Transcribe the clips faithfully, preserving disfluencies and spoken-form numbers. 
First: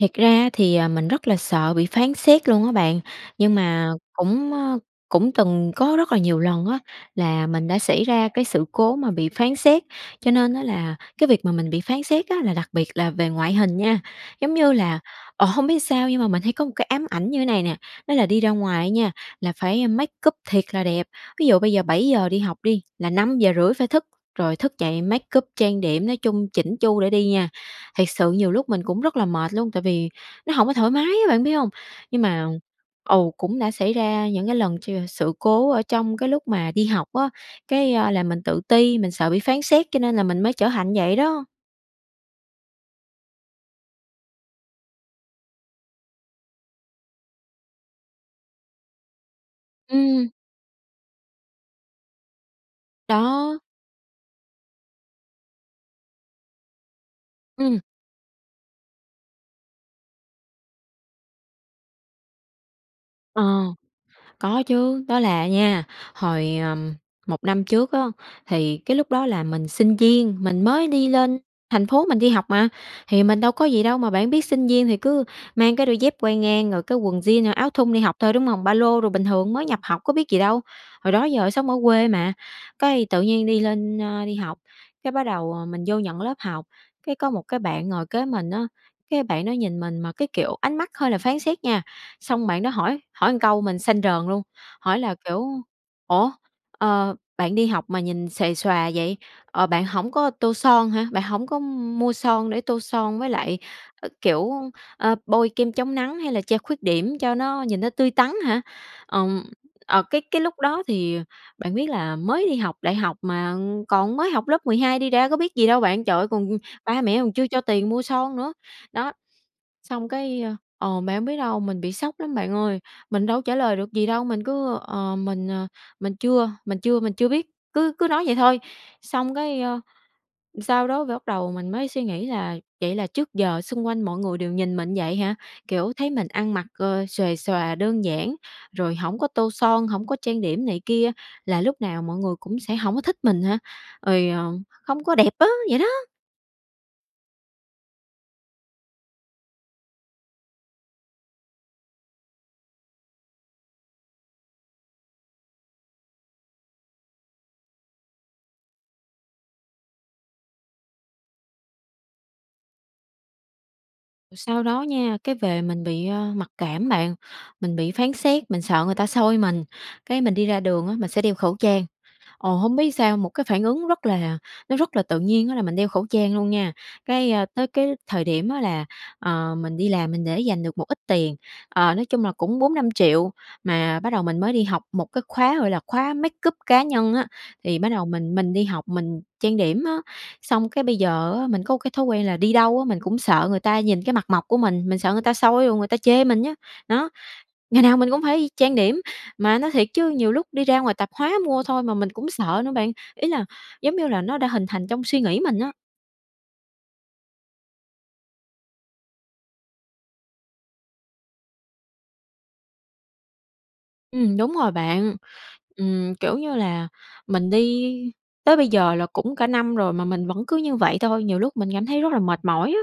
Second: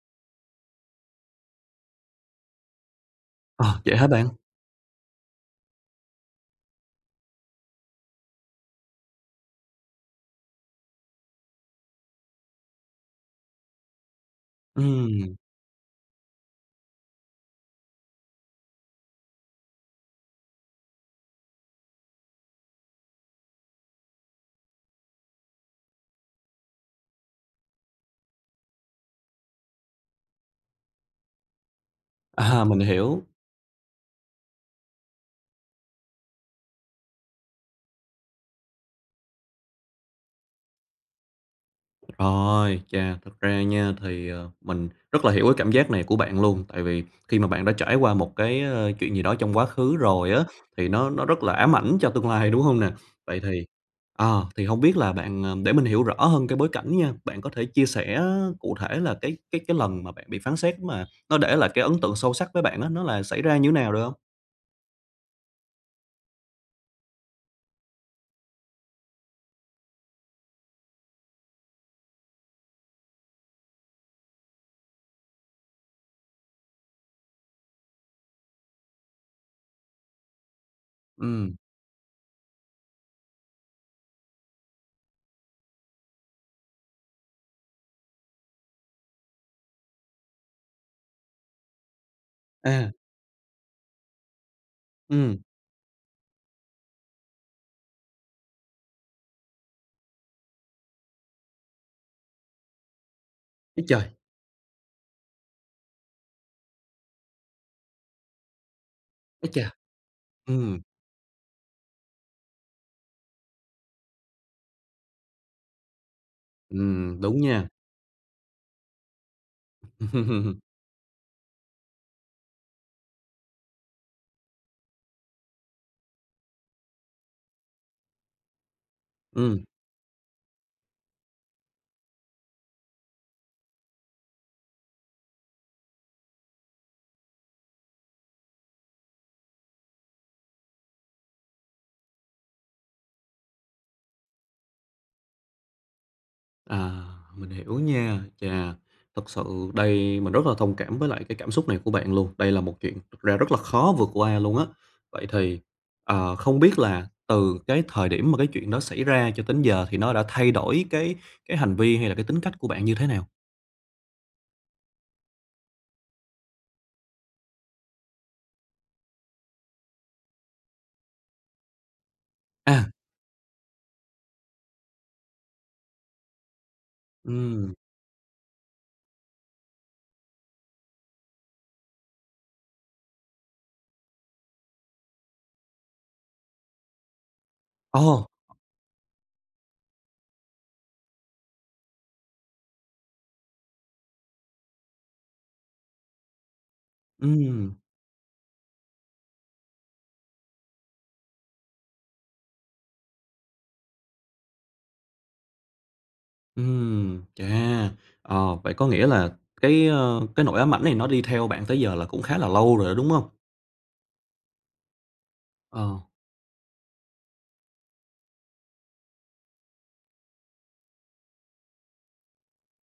Thiệt ra á thì, à, mình rất là sợ bị phán xét luôn á bạn, nhưng À, mà vậy hả bạn? cũng, ơ, cũng từng có rất là nhiều lần á là mình đã xảy ra cái sự cố mà bị phán xét, cho nên á là cái việc mà mình bị phán xét á là đặc biệt là về ngoại hình nha. Giống như là, Ừm. ờ, hông biết ừn sao nhưng mà mình thấy có một cái ám ảnh như này nè, đó là đi ra ngoài á nha, là phải make up thiệt là đẹp. Ví dụ bây giờ bảy giờ đi học đi, là năm giờ rưỡi phải thức, rồi thức dậy make up, trang điểm, nói chung chỉn chu để đi nha. Thiệt sự nhiều lúc mình cũng rất là mệt luôn tại vì nó hổng có thoải mái á, bạn biết hông? Nhưng mà À, mình hiểu. ừ, cũng đã xảy ra những cái lần ch sự cố ở trong cái lúc mà đi học á, cái, à, là mình tự ti, mình sợ bị phán xét cho nên là mình mới trở thành như vậy đó. Rồi, chà, thật ra nha thì, ờ, mình rất là hiểu cái cảm giác này của bạn luôn, tại vì khi mà bạn đã trải qua một cái, ờ, chuyện gì đó trong quá khứ Ừm. rồi á, thì nó nó rất là ám ảnh cho tương lai, đúng hông nè? Vậy Đó. thì à, thì hông biết là bạn để mình hiểu rõ hơn cái bối cảnh nha, bạn có thể Ừm. chia sẻ cụ thể là cái cái cái lần mà bạn bị phán xét mà nó để lại cái ấn tượng sâu sắc với bạn á, nó là xảy ra Ờ, như nào, được hông? có chứ. Đó là à nha, hồi, ờ, một năm trước á, thì cái lúc đó là mình sinh viên, mình mới đi lên thành phố mình đi học mà, thì mình đâu có gì đâu, mà bạn biết sinh viên thì cứ mang cái đôi dép quai ngang rồi cái quần jean, à, áo thun đi học thôi, đúng hông? Ba lô đồ, bình thường mới nhập học có biết gì đâu, hồi đó giờ Ừm. sống ở quê mà. Cái, tự nhiên đi lên, ơ, đi học, cái, bắt đầu, ờ, mình vô nhận lớp học, cái, có một cái bạn ngồi kế mình á, cái bạn đó nhìn mình mà cái, kiểu, ánh mắt hơi là phán xét nha, xong bạn đó À. hỏi hỏi một câu mình xanh rờn luôn, hỏi là, Ừm. kiểu: "Ủa, ờ, bạn đi học mà nhìn xuề xòa vậy, ờ, bạn hổng có tô son hả, bạn hổng có m mua son để tô son với lại, Ấy ác trời! kiểu, ờ, bôi kem chống nắng hay là che khuyết điểm cho nó nhìn nó tươi tắn hả?" Ừm, Ấy chà! ờ, cái cái lúc Ừm. đó thì bạn biết là mới đi học đại học mà còn mới học lớp mười hai đi ra có biết gì đâu bạn, trời ơi, còn ba mẹ Ừm, còn đúng chưa cho nha. tiền mua son nữa, đó. Xong, cái ờ, bạn hông biết đâu, mình bị sốc lắm bạn ơi, mình đâu có trả lời được gì đâu, mình cứ: "Ờ, mình, ờ, mình chưa mình chưa -mình chưa biết," cứ cứ nói vậy thôi, xong, cái, Ừm. ờ, sau đó phải bắt đầu mình mới suy nghĩ là "Vậy là trước giờ xung quanh mọi người đều nhìn mình như vậy hả? Kiểu, thấy mình ăn mặc, ờ, xuề xòa đơn giản, rồi hổng có tô son, hổng có trang điểm này kia, là lúc nào mọi người cũng sẽ hổng có thích mình hả? Rồi, ờ, hông có đẹp á," vậy đó. À, mình hiểu nha. Chà, thực sự đây mình rất là thông cảm với lại cái cảm xúc này của bạn luôn, đây là một chuyện thật ra rất là khó vượt qua luôn á. Vậy thì, ờ, không biết là từ cái thời điểm mà cái chuyện đó xảy ra cho tới giờ thì nó đã thay đổi cái cái hành vi hay là cái tính cách của bạn như thế nào? Rồi sau đó nha, cái, về mình bị, ờ, mặc cảm bạn, mình bị phán xét, mình sợ người ta soi mình, cái, mình đi ra đường á, mình sẽ đeo khẩu trang. Ồ, hổng À! biết sao, một cái phản ứng rất là nó rất là tự nhiên á là mình đeo khẩu trang luôn nha. Cái, ờ, tới Ừm. cái thời điểm á là, ờ, mình đi làm mình để dành được một ít tiền, ờ, nói chung là cũng bốn năm triệu mà bắt đầu mình mới đi học một cái khóa, gọi là, khóa make up cá nhân á, thì bắt đầu Ồ! mình mình đi học, mình trang điểm á. Xong, cái, bây giờ á mình có một cái thói quen là đi đâu á, mình cũng sợ người ta nhìn cái mặt mộc của mình, mình sợ người ta soi rồi người ta chê mình á, đó. Ừm. Ngày nào mình cũng phải trang điểm, mà nói thiệt chứ nhiều lúc đi ra ngoài tạp hóa mua thôi mà mình cũng sợ nữa bạn, ý là, giống như là, nó đã hình thành trong suy nghĩ mình á. Ừm, chà! Ờ, vậy có nghĩa là cái, ờ, cái nỗi ám ảnh này nó đi theo bạn tới giờ là cũng khá là lâu rồi đó, đúng hông? Ừm, đúng rồi bạn. Ờ. Ừm, kiểu như là, mình đi tới bây giờ là cũng cả năm rồi mà mình vẫn cứ như vậy thôi, nhiều lúc mình cảm thấy rất là mệt mỏi á.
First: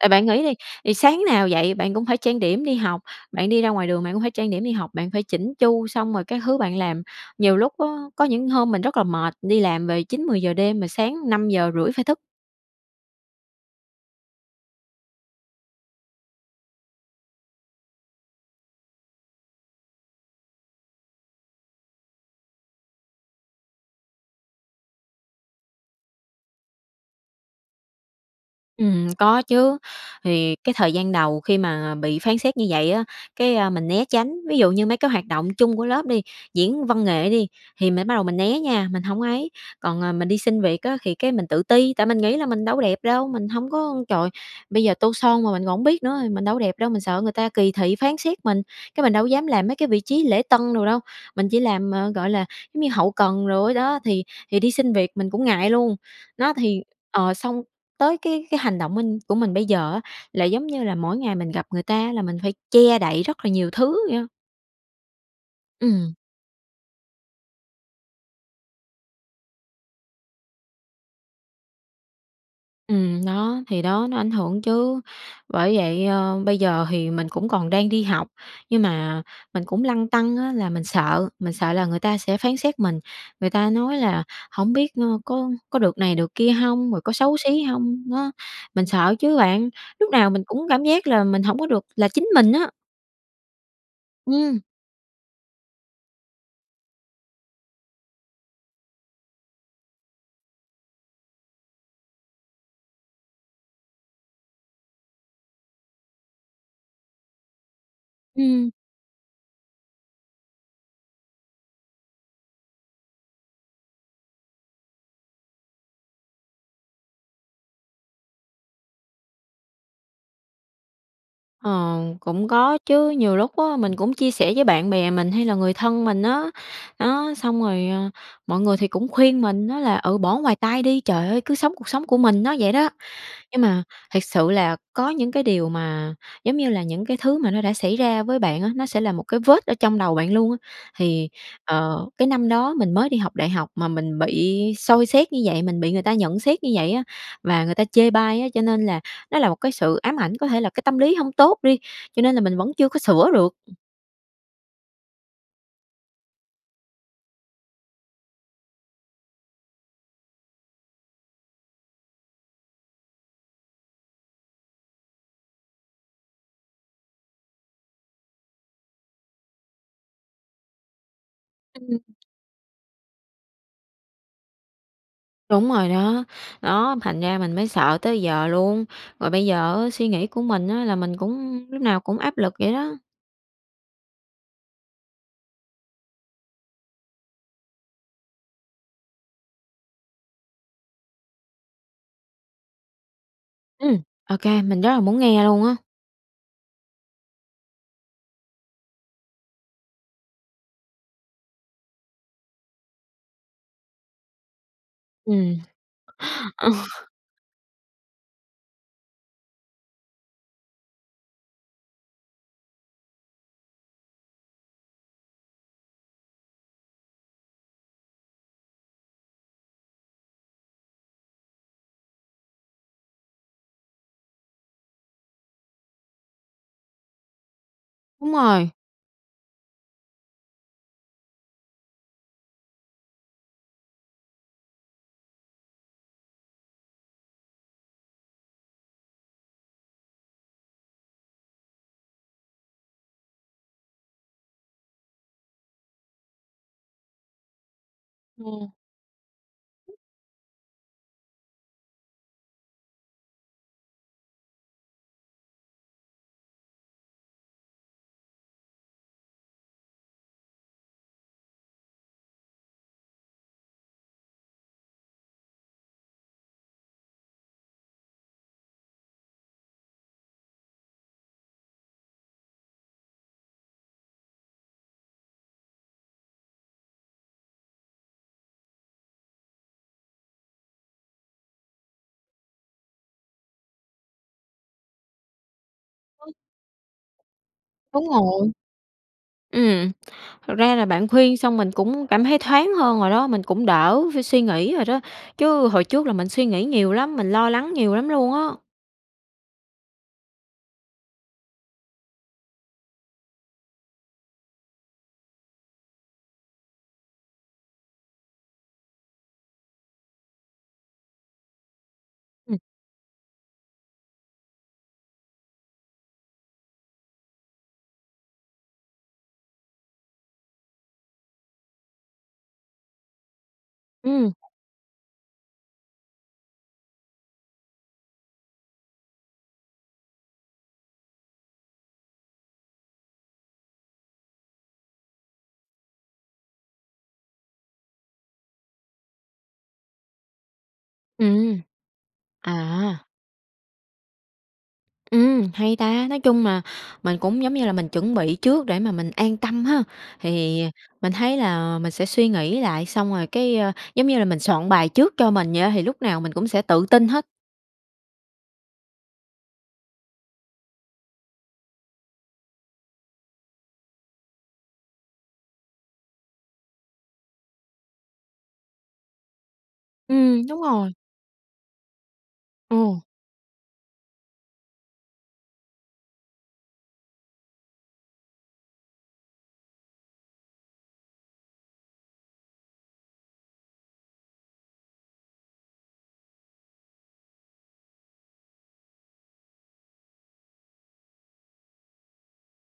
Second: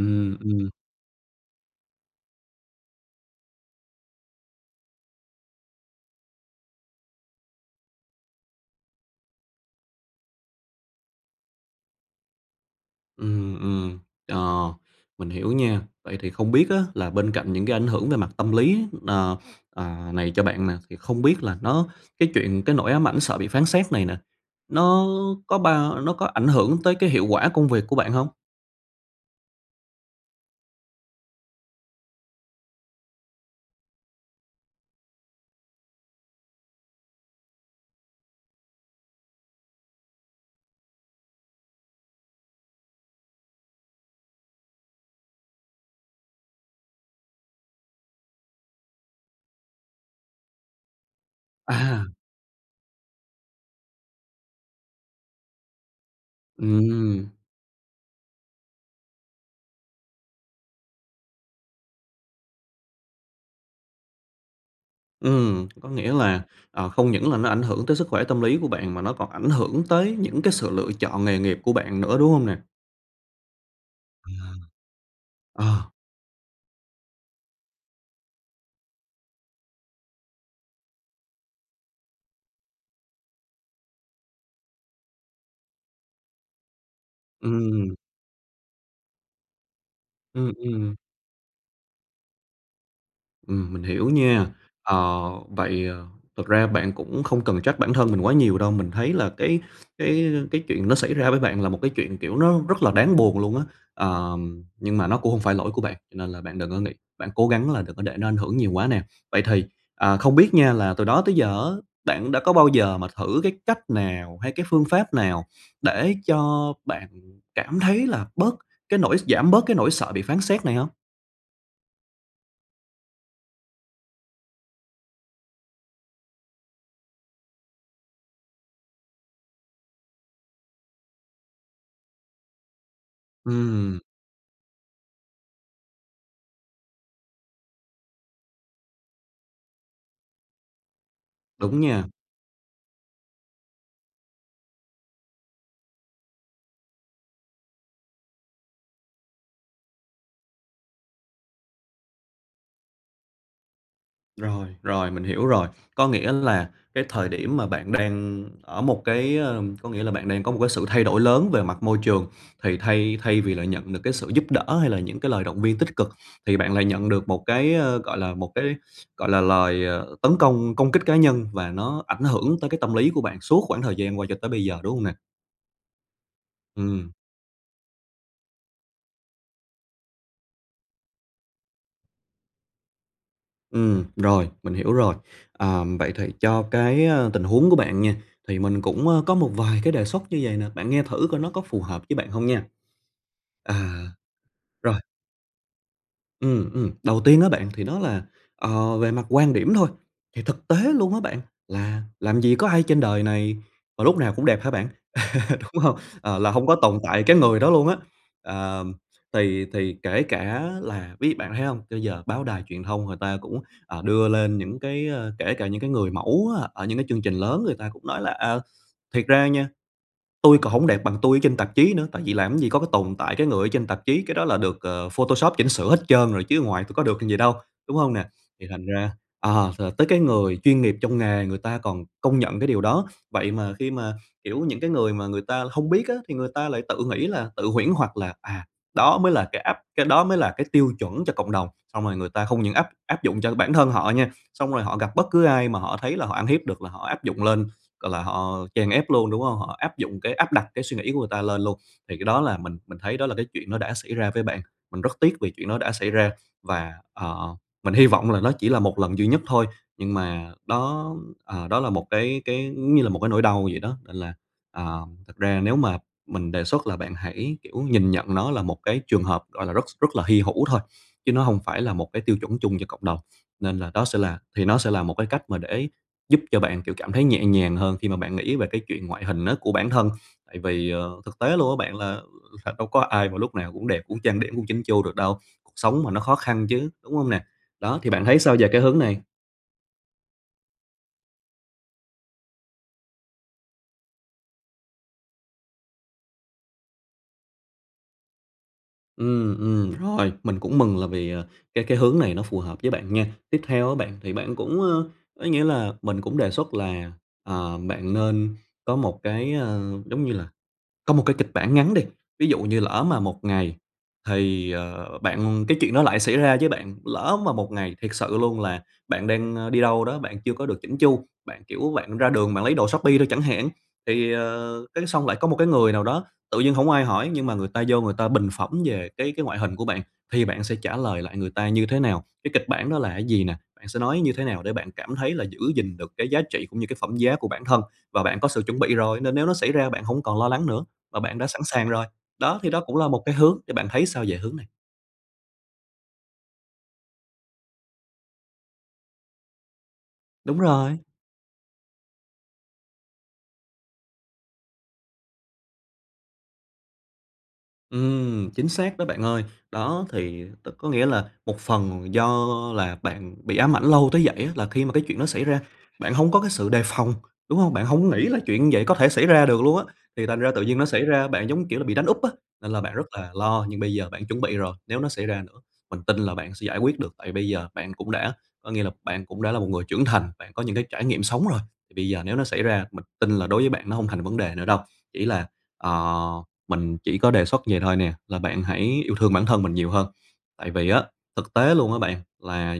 Tại bạn nghĩ đi, ừm. thì sáng nào dậy bạn cũng phải trang điểm đi học, bạn đi ra ngoài đường bạn cũng phải trang điểm đi học, bạn phải chỉn chu xong rồi các thứ bạn làm, nhiều lúc á có những hôm mình rất là mệt đi làm về chín mười giờ đêm mà sáng năm giờ rưỡi phải thức. Ừm, ừm, ờ, mình hiểu nha. Vậy thì không biết á là bên cạnh những cái ảnh hưởng về mặt tâm lý, ờ, à, này cho bạn nè, thì không biết là nó cái chuyện cái nỗi ám ảnh sợ bị phán xét này nè, nó có bao nó có ảnh hưởng tới cái hiệu quả công việc của bạn hông? Ừm, có chứ. Thì cái thời gian đầu khi mà bị phán xét như vậy á, cái à, mình né tránh, ví dụ như mấy cái hoạt động chung của lớp đi, diễn văn nghệ đi, thì mình bắt đầu mình né nha, mình hổng ấy. Còn, à, mình đi xin việc á thì, cái, mình tự ti, tại mình nghĩ là mình đâu có đẹp đâu, mình hông có trời, bây giờ tô son mà mình còn hổng biết nữa, mình đâu đẹp đâu, mình sợ người ta kỳ thị phán xét mình, cái mình đâu có dám làm mấy cái vị trí lễ tân đồ đâu, mình chỉ làm, À! ờ, gọi là, giống như hậu cần đồ đó, thì thì đi xin việc mình cũng ngại luôn. Đó thì, Ừm. ờ, xong tới cái cái hành động minh của mình bây giờ á là, giống như là, mỗi ngày mình gặp người ta á là mình phải che đậy rất là nhiều thứ vậy á. Ừm, có nghĩa Ừm. là, ờ, không những là nó ảnh hưởng tới sức khỏe tâm lý của bạn mà nó còn ảnh hưởng tới những cái sự lựa chọn nghề nghiệp của bạn nữa, đúng hông nè? Ừm, đó, thì đó nó ảnh À. hưởng chứ. Bởi Ờ. vậy, ờ, bây giờ thì mình cũng còn đang đi học, nhưng mà mình cũng lăn tăn á là mình sợ mình sợ là người ta sẽ phán xét mình, người ta nói là "Hổng biết, ơ, có có được này được kia hông, rồi có xấu xí Ừm. hông?" đó, mình sợ chứ bạn, lúc nào mình Ừm, cũng cảm ừm. giác là mình hổng có được là chính mình á. Ừm, mình hiểu nha. Ừm. Ờ, vậy, ờ, thực ra bạn cũng không cần trách bản thân mình quá nhiều đâu, mình thấy là cái cái cái chuyện nó xảy ra với bạn là một cái chuyện, kiểu, nó rất là đáng buồn luôn á. Ờm, nhưng mà nó cũng hông phải lỗi của bạn, cho nên là bạn đừng có nghĩ bạn cố gắng là đừng có để nó ảnh hưởng nhiều Ừm. quá nè. Vậy thì, ờ, không biết nha là từ đó tới giờ á bạn đã có bao giờ mà thử cái cách nào hay cái phương pháp nào để cho bạn cảm thấy là bớt cái nỗi s giảm bớt cái nỗi sợ bị phán xét này hông? Ờ, cũng có chứ, nhiều lúc á mình cũng chia sẻ với bạn bè mình hay là người thân mình á, đó, xong rồi, ờ, mọi người thì cũng khuyên mình á là "Ừ, bỏ ngoài tai đi, trời ơi, cứ sống cuộc sống của mình" nó vậy đó. Nhưng mà Ừm. thiệt sự là có những cái điều mà, giống như là, những cái thứ mà nó đã xảy ra với bạn á, nó sẽ là một cái vết ở trong đầu bạn luôn á thì, Đúng nha. ờ, cái năm đó mình mới đi học đại học mà mình bị soi xét như vậy, mình bị người ta nhận xét như vậy á và người ta chê bai á cho nên là nó là một cái sự ám ảnh, có thể là cái tâm lý hông tốt đi, cho nên là mình vẫn chưa có sửa được. Ừm. Rồi, rồi, mình hiểu rồi. Có nghĩa là cái thời điểm mà bạn đang ở một cái, ờ có nghĩa là bạn đang có một cái sự thay đổi lớn về mặt môi trường thì thay thay vì là nhận được cái sự giúp đỡ, hay là những cái lời động viên tích cực thì bạn lại nhận được một cái, ờ, gọi là, một cái, gọi là, lời, ờ, tấn công, công kích cá nhân và Ừm. nó ảnh hưởng tới cái tâm lý của bạn suốt quãng thời gian qua cho tới bây giờ, đúng hông nè? Đúng rồi đó. Đó, Ừm. thành ra mình mới sợ tới giờ luôn, rồi bây giờ á suy nghĩ của mình á là mình cũng, ừm, lúc nào cũng áp lực vậy đó. Ừm, rồi, mình hiểu rồi. Ừm, vậy thì cho cái, ờ, tình huống của bạn nha, thì mình cũng, ơ, có một vài cái đề xuất như vầy nè, bạn nghe thử coi nó có phù hợp với bạn hông nha. À. Ừm. OK, mình rất Rồi. là muốn nghe luôn á. Ừm, ừm, đầu tiên á bạn thì đó là, ờ, về mặt quan điểm thôi, thì thực tế luôn á bạn là làm gì có ai trên đời này mà lúc nào cũng đẹp hả bạn, Ừm. đúng hông? Ờ, là hông có tồn tại cái người đó luôn á, ờ, thì thì kể cả là ví bạn có thấy hông, cho giờ báo đài truyền thông người ta cũng, ờ, đưa lên những cái, ờ, kể cả những cái người mẫu á ở những cái chương trình lớn người ta cũng nói là "À, thiệt ra nha, tui còn hổng đẹp bằng tui ở trên tạp chí nữa, tại vì làm cái gì có cái tồn tại cái người ở trên tạp chí, cái đó là được, ờ, photoshop chỉnh sửa hết trơn rồi, chứ ở ngoài tui có được như vậy đâu", đúng hông nè? Đúng Thì rồi. thành ra ờ, t tới cái người chuyên nghiệp trong nghề, người ta còn công nhận cái điều đó. Vậy mà khi mà, kiểu, những cái người mà người ta hông biết á thì người ta lại tự nghĩ là, tự huyễn hoặc là "À, đó mới là cái áp cái đó mới là cái tiêu chuẩn cho cộng đồng." Xong rồi người ta không những áp áp dụng cho bản thân họ nha, xong rồi họ gặp bất cứ ai mà họ thấy là họ ăn hiếp được là họ áp dụng lên, gọi là, họ Ừm. chèn ép luôn, đúng hông? Họ áp dụng cái áp đặt cái suy nghĩ của người ta lên luôn, thì cái đó là mình mình thấy đó là cái chuyện nó đã xảy ra với bạn. Mình rất tiếc vì chuyện đó đã xảy ra và, ờ, mình hy vọng là nó chỉ là một lần duy nhất thôi, nhưng mà đó, ờ, đó là một cái cái, giống như là, một cái nỗi đau vậy đó, nên là, à, thực ra nếu mà mình đề xuất là bạn hãy, kiểu, nhìn nhận nó là một cái trường hợp, gọi là, rất rất là hy hữu thôi, chứ nó hông phải là một cái tiêu chuẩn chung cho cộng đồng. Nên là, đó sẽ là thì nó sẽ là một cái cách mà để giúp cho bạn, kiểu, cảm thấy nhẹ nhàng hơn khi mà bạn nghĩ về cái chuyện ngoại hình nó của bản thân. Tại vì, ờ, thực tế luôn á bạn là, ừm, thật đâu có ai mà lúc nào cũng đẹp, cũng trang điểm, cũng chỉn chu được đâu, cuộc sống mà nó khó [unintelligible] khăn chứ, đúng hông nè? Đó, Đúng thì bạn thấy rồi. sao về cái hướng này? Ừm. Thực ra là bạn khuyên xong mình cũng cảm thấy thoáng hơn rồi đó, mình cũng đỡ phải suy nghĩ rồi đó, chứ hồi trước là mình suy nghĩ nhiều lắm, mình lo lắng nhiều lắm luôn á. Ừm, ừm, rồi, mình cũng mừng là vì, ờ, cái cái hướng này nó phù hợp với bạn nha! Tiếp theo á bạn thì bạn cũng, ơ, ấy nghĩa là mình cũng đề xuất là, ờ, bạn nên có một cái, ơ, giống như là, có một cái kịch bản ngắn đi, ví dụ như lỡ mà một ngày thì, ờ, bạn cái chuyện đó lại xảy ra với bạn, lỡ mà một ngày thiệt sự luôn là bạn đang, a, đi đâu đó, bạn chưa có được chỉn chu, bạn, kiểu, bạn ra đường bạn lấy đồ Shopee thôi chẳng hạn thì, Ừm. ờ, cái, xong lại có một cái người nào đó tự nhiên hổng ai hỏi nhưng mà người ta vô người ta bình phẩm về cái cái ngoại hình của bạn thì bạn sẽ trả lời lại người ta như thế nào? Cái kịch bản đó là cái gì nè? Bạn sẽ nói như thế nào để bạn cảm thấy là giữ gìn được cái giá trị cũng như cái phẩm giá của bản thân? Và bạn có sự chuẩn bị rồi, nên nếu nó xảy ra bạn hổng còn lo lắng nữa, và bạn đã Ừm. sẵn sàng rồi. Đó, thì đó cũng À! là một cái hướng, thì bạn thấy sao về hướng này? Ừm, hay ta! Nói chung là mình cũng, giống như là, mình chuẩn bị trước để mà mình an tâm ha, Đúng thì rồi. mình thấy là mình sẽ suy nghĩ lại xong rồi, cái, ờ, giống như là, mình soạn bài trước cho mình vậy á, thì lúc nào mình cũng sẽ tự tin hết. Ừm, chính xác đó bạn ơi. Đó thì đ có nghĩa là một phần do là bạn bị ám ảnh lâu tới vậy á là khi mà cái chuyện đó xảy ra, bạn hông có cái sự đề phòng, đúng hông? Bạn hổng nghĩ là chuyện như vậy có thể xảy ra được luôn á, thì thành Ừm, ra tự đúng dưng nó rồi. xảy ra, bạn, giống như kiểu là, bị đánh úp á nên là bạn Ồ. rất là lo. Nhưng bây giờ bạn chuẩn bị rồi, nếu nó xảy ra nữa, mình tin là bạn sẽ giải quyết được, tại bây giờ bạn cũng đã có nghĩa là bạn cũng đã là một người trưởng thành, bạn có những cái trải nghiệm sống rồi, thì bây giờ nếu nó xảy ra, mình tin là đối với bạn nó hông thành vấn đề nữa đâu. Chỉ là, ờ, mình chỉ có đề xuất vậy thôi nè, là bạn hãy yêu thương bản thân mình nhiều hơn, tại vì á thực tế luôn á bạn là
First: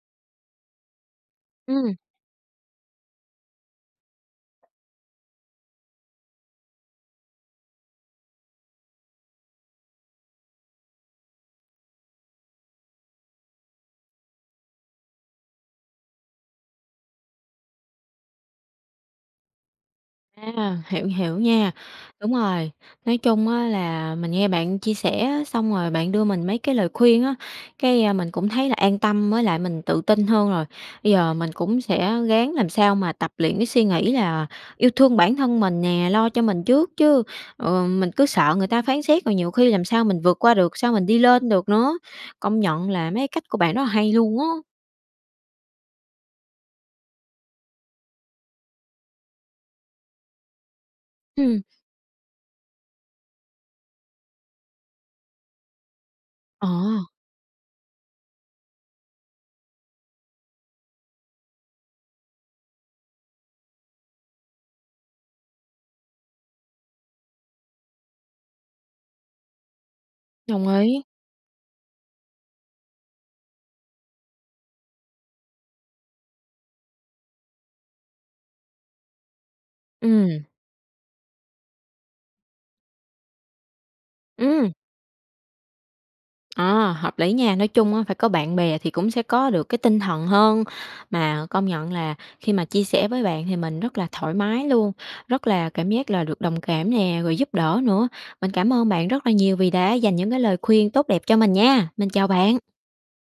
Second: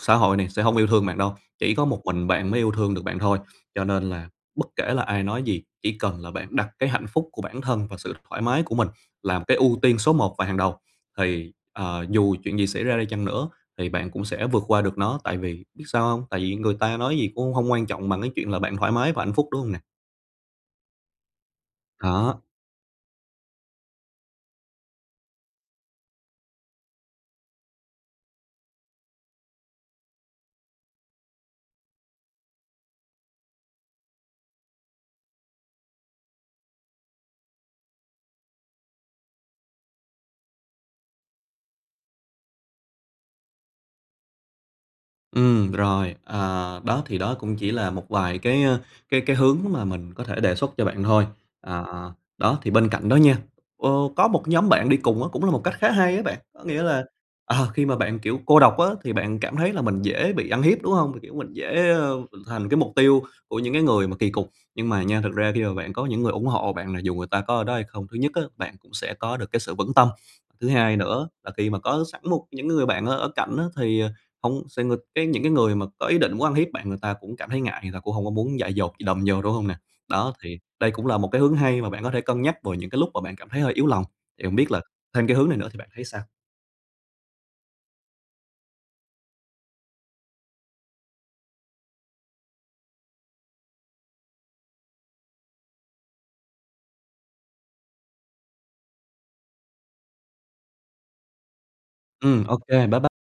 xã hội này sẽ hông yêu thương bạn đâu, chỉ có Ừm. một mình bạn mới yêu thương được bạn thôi, cho nên là bất kể là ai nói gì, chỉ cần là bạn đặt cái hạnh phúc của bản thân và sự thoải mái của mình làm cái ưu tiên số một và hàng đầu thì, à, dù chuyện gì xảy ra đi chăng nữa thì bạn cũng sẽ vượt qua được nó, tại vì biết sao hông? Tại vì người ta nói gì cũng hông quan trọng bằng cái chuyện là bạn thoải mái và hạnh phúc, đúng hông nè? À, hiểu, hiểu nha, đúng Đó. rồi. Nói chung á là mình nghe bạn chia sẻ á, xong rồi bạn đưa mình mấy cái lời khuyên á, cái, à, mình cũng thấy là an tâm mới lại mình tự tin hơn rồi. Bây giờ mình cũng sẽ ráng làm sao mà tập luyện cái suy nghĩ là yêu thương bản thân mình nè, lo cho mình trước chứ, ờ, mình cứ sợ người ta phán xét rồi nhiều khi làm sao mình vượt qua được, sao mình đi lên được nữa. Công nhận là mấy cái cách của bạn rất là hay luôn á. Ừm, r rồi, à, đó, thì đó cũng chỉ là một vài cái, ơ, cái cái hướng mà mình có thể đề xuất cho bạn thôi. Ừm. À, à, đó thì bên cạnh đó nha, ơ, có một nhóm bạn đi cùng á cũng là một cách khá hay á bạn, có Ờ. nghĩa là, ờ, khi mà bạn, kiểu, cô độc á thì bạn cảm thấy là mình dễ bị ăn hiếp, đúng hông? Thì, kiểu, mình dễ, ờ, mình thành cái mục tiêu của những cái người mà kì cục. Nhưng mà nha, thực ra khi mà bạn có những người ủng hộ bạn là dù người ta có ở đó hay không, thứ nhất á bạn cũng sẽ có được cái sự vững tâm, thứ Đồng hai ý. nữa là khi mà có sẵn một những người bạn ở ở cạnh á thì, ờ, hông sẽ nghịch cái những cái người mà có ý định muốn ăn hiếp bạn người ta cũng cảm thấy ngại, người ta cũng hông có muốn dại dột gì đâm vô, đúng hông nè? Đó Ừm. thì đây cũng là một cái hướng hay mà bạn có thể cân nhắc vào những cái lúc mà bạn cảm thấy hơi yếu lòng, thì hông biết Ừm. là thêm cái hướng này nữa thì bạn thấy sao? Ờ, hợp lý nha. Nói chung á phải có bạn bè thì cũng sẽ có được cái tinh thần hơn. Mà công nhận là khi mà chia sẻ với bạn thì mình rất là thoải mái luôn, rất là cảm giác là được đồng cảm nè, rồi giúp đỡ nữa. Mình cảm ơn bạn rất là nhiều vì đã dành những cái lời khuyên tốt đẹp cho mình nha. Mình chào Ừm, ô bạn. kê, bye bye.